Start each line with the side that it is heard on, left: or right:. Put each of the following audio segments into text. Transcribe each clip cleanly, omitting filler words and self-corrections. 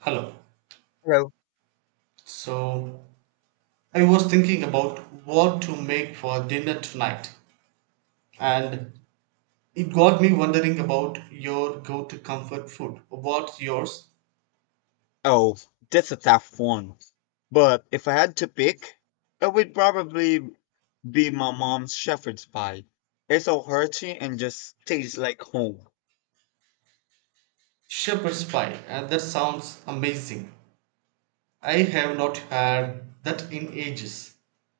right: Hello.
left: Hello.
right: So I was thinking about what to make for dinner tonight, and it got me wondering about your go to comfort food. What's yours?
left: Oh, that's a tough one. But if I had to pick, it would probably be my mom's shepherd's pie. It's so hearty and just tastes like home.
right: Shepherd's pie, and that sounds amazing. I have not had that in ages.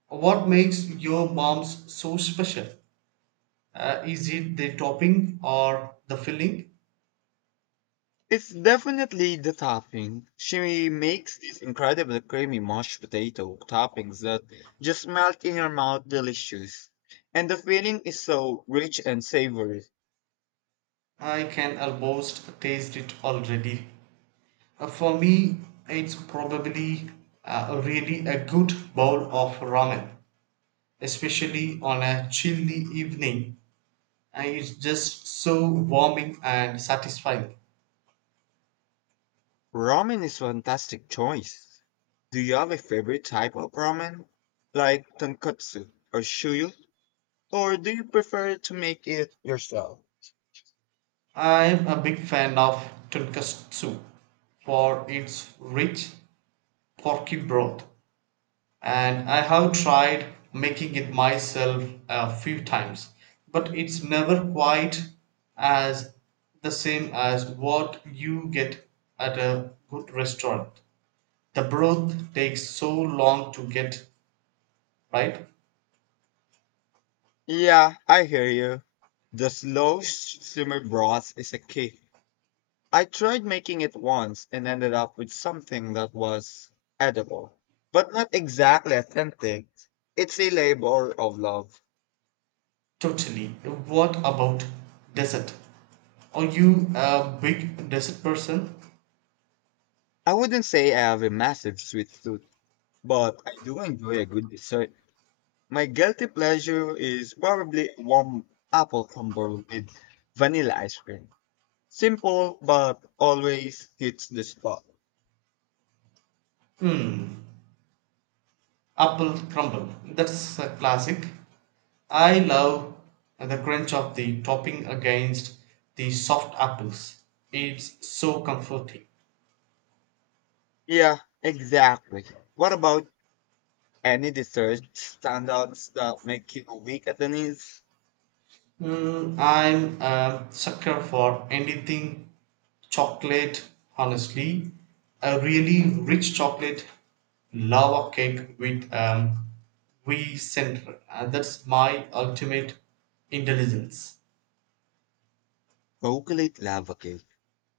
right: What makes your mom's so special? Is it the topping or the filling?
left: It's definitely the topping. She makes these incredible creamy mashed potato toppings that just melt in your mouth delicious. And the filling is so rich and savory.
right: I can almost taste it already. For me, it's probably really a good bowl of ramen, especially on a chilly evening. And it's just so warming and satisfying.
left: Ramen is fantastic choice. Do you have a favorite type of ramen, like tonkotsu or shoyu, or do you prefer to make it yourself?
right: I'm a big fan of tonkatsu for its rich, porky broth. And I have tried making it myself a few times, but it's never quite as the same as what you get at a good restaurant. The broth takes so long to get right.
left: Yeah, I hear you. The simmer broth is a key. I tried making it once and ended up with something that was edible, but not exactly authentic. It's a labor of love.
right: Totally. What about dessert? Are you a big dessert person?
left: I wouldn't say I have a massive sweet tooth, but I do enjoy a good dessert. My guilty pleasure is probably warm apple crumble with vanilla ice cream. Simple, but always hits the spot.
right: Hmm. Apple crumble. That's a classic. I love the crunch of the topping against the soft apples. It's so comforting.
left: Yeah, exactly. What about any dessert standouts that make you weak at the knees?
right: Mm, I'm a sucker for anything chocolate, honestly. A really rich chocolate lava cake with wee center. That's my ultimate indulgence.
left: Chocolate lava cake.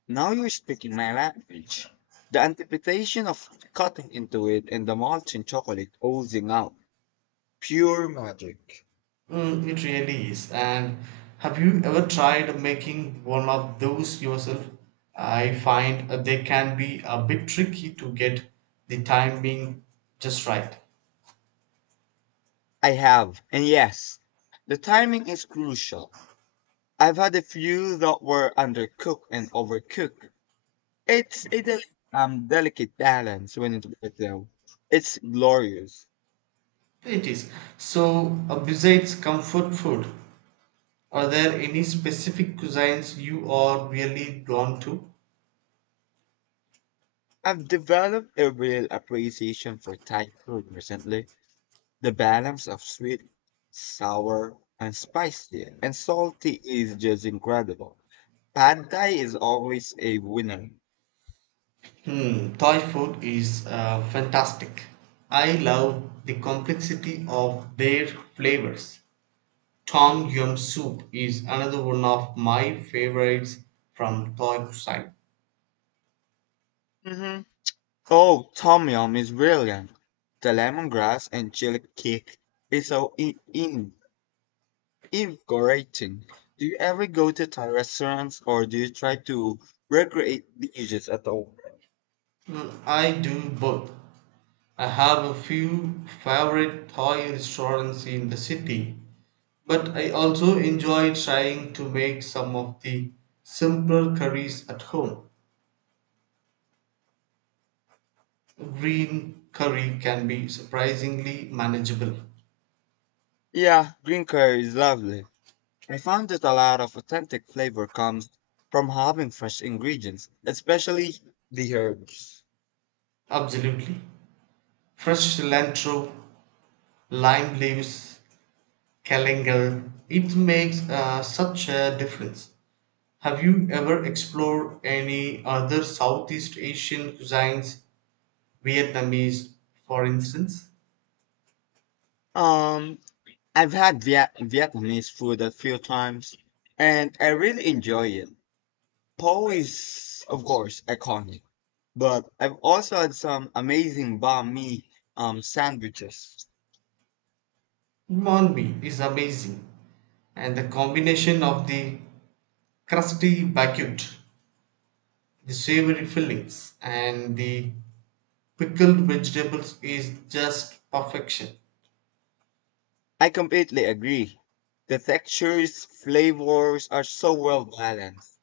left: Now you're speaking my language. The anticipation of cutting into it and the molten chocolate oozing out. Pure magic.
right: Mm, it really is. And have you ever tried making one of those yourself? I find they can be a bit tricky to get the timing just right.
left: I have, and yes, the timing is crucial. I've had a few that were undercooked and overcooked. It's a delicate balance when it works though. It's glorious.
right: It is. So, besides comfort food, are there any specific cuisines you are really drawn to?
left: I've developed a real appreciation for Thai food recently. The balance of sweet, sour, and spicy and salty is just incredible. Pad Thai is always a winner.
right: Hmm, Thai food is fantastic. I love the complexity of their flavors. Tom Yum Soup is another one of my favorites from Thai side.
left: Hmm. Oh, Tom Yum is brilliant. The lemongrass and chili kick is so in. Invigorating. Do you ever go to Thai restaurants or do you try to recreate the dishes at home?
right: Mm, I do both. I have a few favorite Thai restaurants in the city, but I also enjoy trying to make some of the simpler curries at home. Green curry can be surprisingly manageable.
left: Yeah, green curry is lovely. I found that a lot of authentic flavor comes from having fresh ingredients, especially the herbs.
right: Absolutely. Fresh cilantro, lime leaves, kalangal. It makes such a difference. Have you ever explored any other Southeast Asian cuisines, Vietnamese, for instance?
left: Um, I've had Vietnamese food a few times and I really enjoy it. Po is, of course, iconic, but I've also had some amazing banh mi sandwiches.
right: Mon mi is amazing, and the combination of the crusty baguette, the savory fillings, and the pickled vegetables is just perfection.
left: I completely agree. The textures, flavors are so well balanced.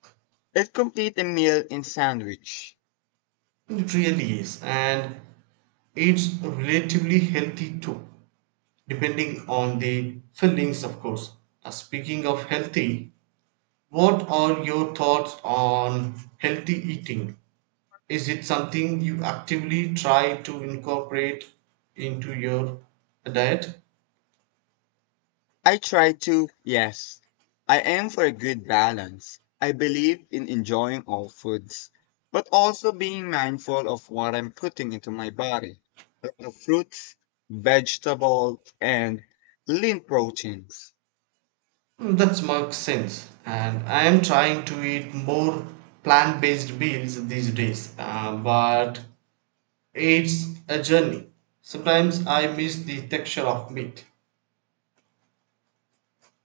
left: It complete a meal in sandwich.
right: It really is, and it's relatively healthy too, depending on the fillings, of course. Speaking of healthy, what are your thoughts on healthy eating? Is it something you actively try to incorporate into your diet?
left: I try to, yes. I aim for a good balance. I believe in enjoying all foods, but also being mindful of what I'm putting into my body. Like the fruits, vegetables, and lean proteins.
right: Mm, that makes sense. And I am trying to eat more plant based meals these days, but it's a journey. Sometimes I miss the texture of meat.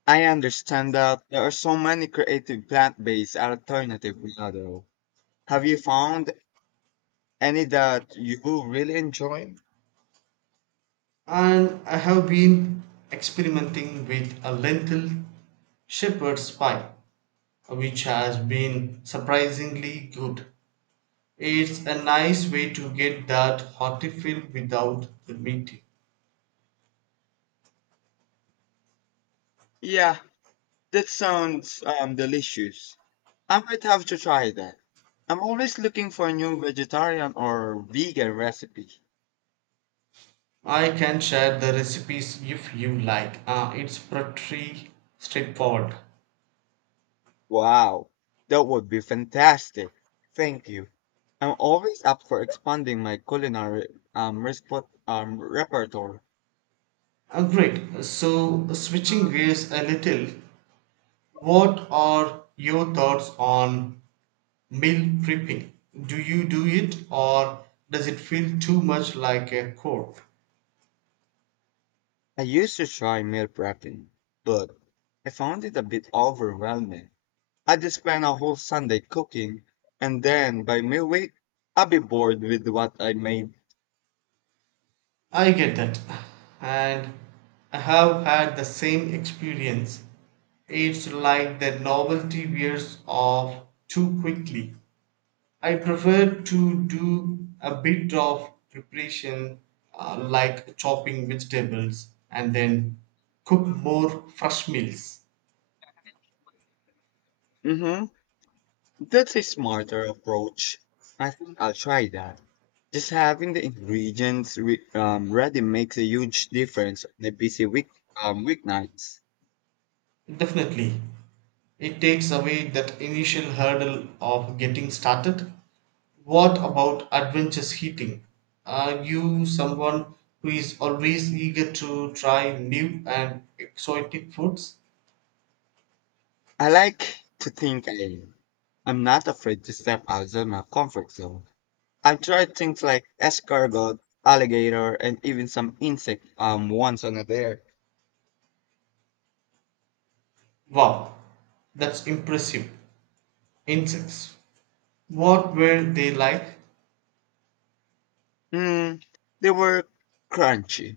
left: I understand that there are so many creative plant-based alternative now though. Have you found any that you really enjoy?
right: And I have been experimenting with a lentil shepherd's pie, which has been surprisingly good. It's a nice way to get that hearty feel without the meat.
left: Yeah, that sounds delicious. I might have to try that. I'm always looking for a new vegetarian or vegan recipe.
right: I can share the recipes if you like. It's pretty straightforward.
left: Wow, that would be fantastic. Thank you. I'm always up for expanding my culinary repertoire.
right: Great. So, switching gears a little, what are your thoughts on meal prepping? Do you do it or does it feel too much like a chore?
left: I used to try meal prepping, but I found it a bit overwhelming. I just spend a whole Sunday cooking, and then by midweek, I'll be bored with what I made.
right: I get that. And I have had the same experience. It's like that novelty wears off too quickly. I prefer to do a bit of preparation, like chopping vegetables, and then cook more fresh meals.
left: Mm hmm That's a smarter approach. I think I'll try that. Just having the ingredients ready makes a huge difference on a busy week weeknights.
right: Definitely. It takes away that initial hurdle of getting started. What about adventurous eating? Are you someone who is always eager to try new and exotic foods?
left: I like to think I'm not afraid to step outside my comfort zone. I've tried things like escargot, alligator, and even some insect once on a dare.
right: Wow, that's impressive. Insects. What were they like?
left: Mm, they were crunchy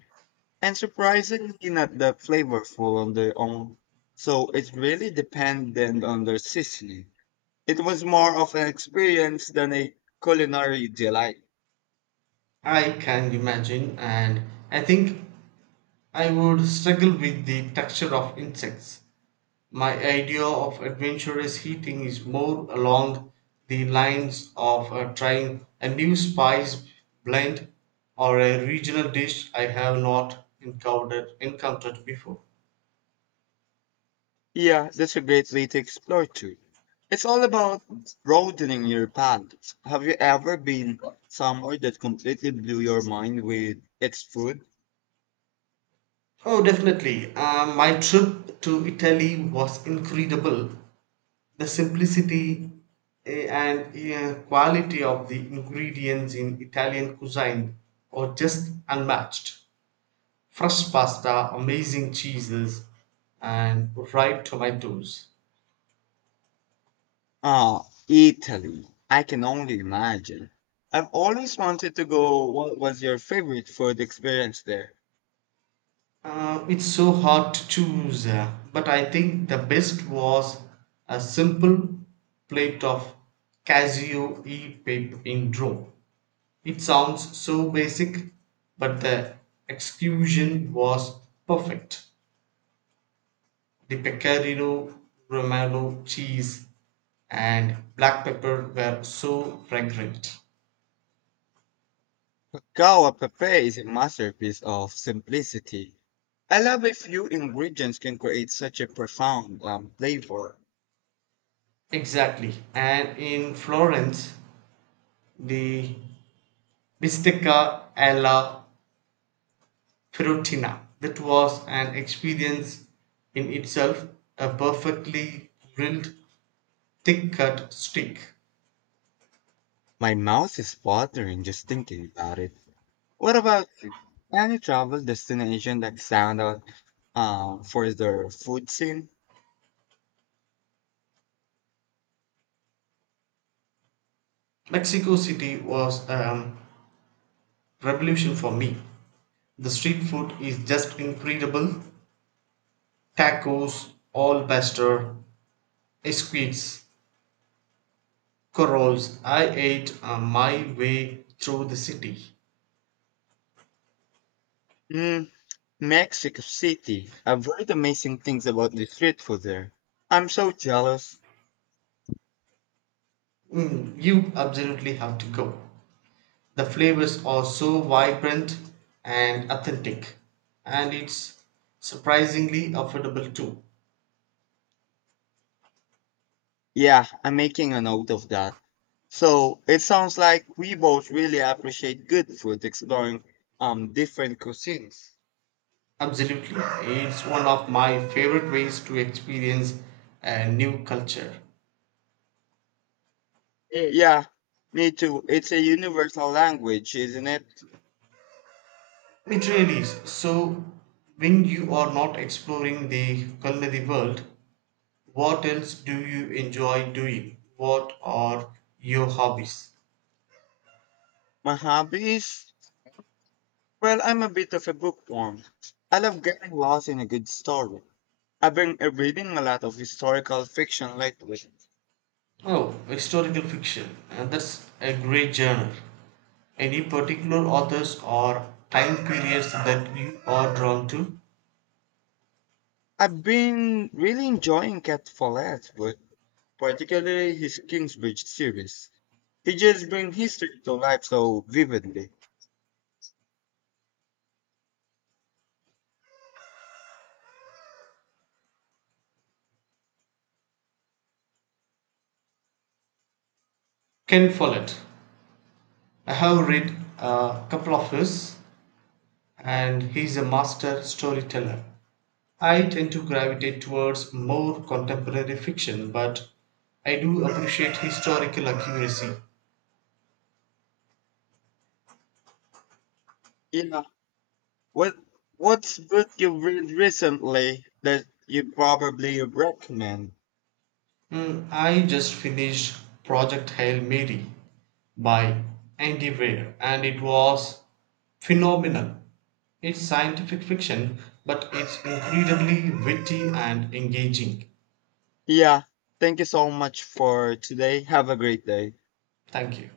left: and surprisingly not that flavorful on their own. So it really depended on their seasoning. It was more of an experience than a culinary delight.
right: I can imagine, and I think I would struggle with the texture of insects. My idea of adventurous eating is more along the lines of trying a new spice blend or a regional dish I have not encountered before.
left: Yeah, that's a great way to explore too. It's all about broadening your palate. Have you ever been somewhere that completely blew your mind with its food?
right: Oh, definitely. My trip to Italy was incredible. The simplicity and quality of the ingredients in Italian cuisine are just unmatched. Fresh pasta, amazing cheeses, and ripe tomatoes.
left: Ah, Italy. I can only imagine. I've always wanted to go. What was your favorite food experience there?
right: It's so hard to choose, but I think the best was a simple plate of Casio e pape in Rome. It sounds so basic, but the execution was perfect. The pecorino romano cheese and black pepper were so fragrant.
left: Cacao a pepe is a masterpiece of simplicity. I love a few ingredients can create such a profound flavor.
right: Exactly. And in Florence, the bistecca alla Perugina. That was an experience in itself, a perfectly grilled, thick cut steak.
left: My mouth is watering just thinking about it. What about you? Any travel destination that stand out for their food scene?
right: Mexico City was a revolution for me. The street food is just incredible: tacos, all pastor, esquites, corals. I ate my way through the city.
left: Hmm, Mexico City. I've heard amazing things about the street food there. I'm so jealous.
right: Mm, you absolutely have to go. The flavors are so vibrant and authentic, and it's surprisingly affordable too.
left: Yeah, I'm making a note of that. So it sounds like we both really appreciate good food, exploring different cuisines.
right: Absolutely, it's one of my favorite ways to experience a new culture.
left: Mm. Yeah, me too. It's a universal language, isn't it?
right: It really is. So, when you are not exploring the culinary world, what else do you enjoy doing? What are your hobbies?
left: My hobbies? Well, I'm a bit of a bookworm. I love getting lost in a good story. I've been reading a lot of historical fiction lately.
right: Oh, historical fiction. And That's a great genre. Any particular authors or time periods that you are drawn to?
left: I've been really enjoying Cat Follett's book, particularly his Kingsbridge series. He just brings history to life so vividly.
right: Ken Follett. I have read a couple of his, and he's a master storyteller. I tend to gravitate towards more contemporary fiction, but I do appreciate historical accuracy.
left: Yeah. What what's book you've read recently that you probably recommend?
right: Mm, I just finished Project Hail Mary by Andy Weir and it was phenomenal. It's scientific fiction, but it's incredibly witty and engaging.
left: Yeah. Thank you so much for today. Have a great day.
right: Thank you.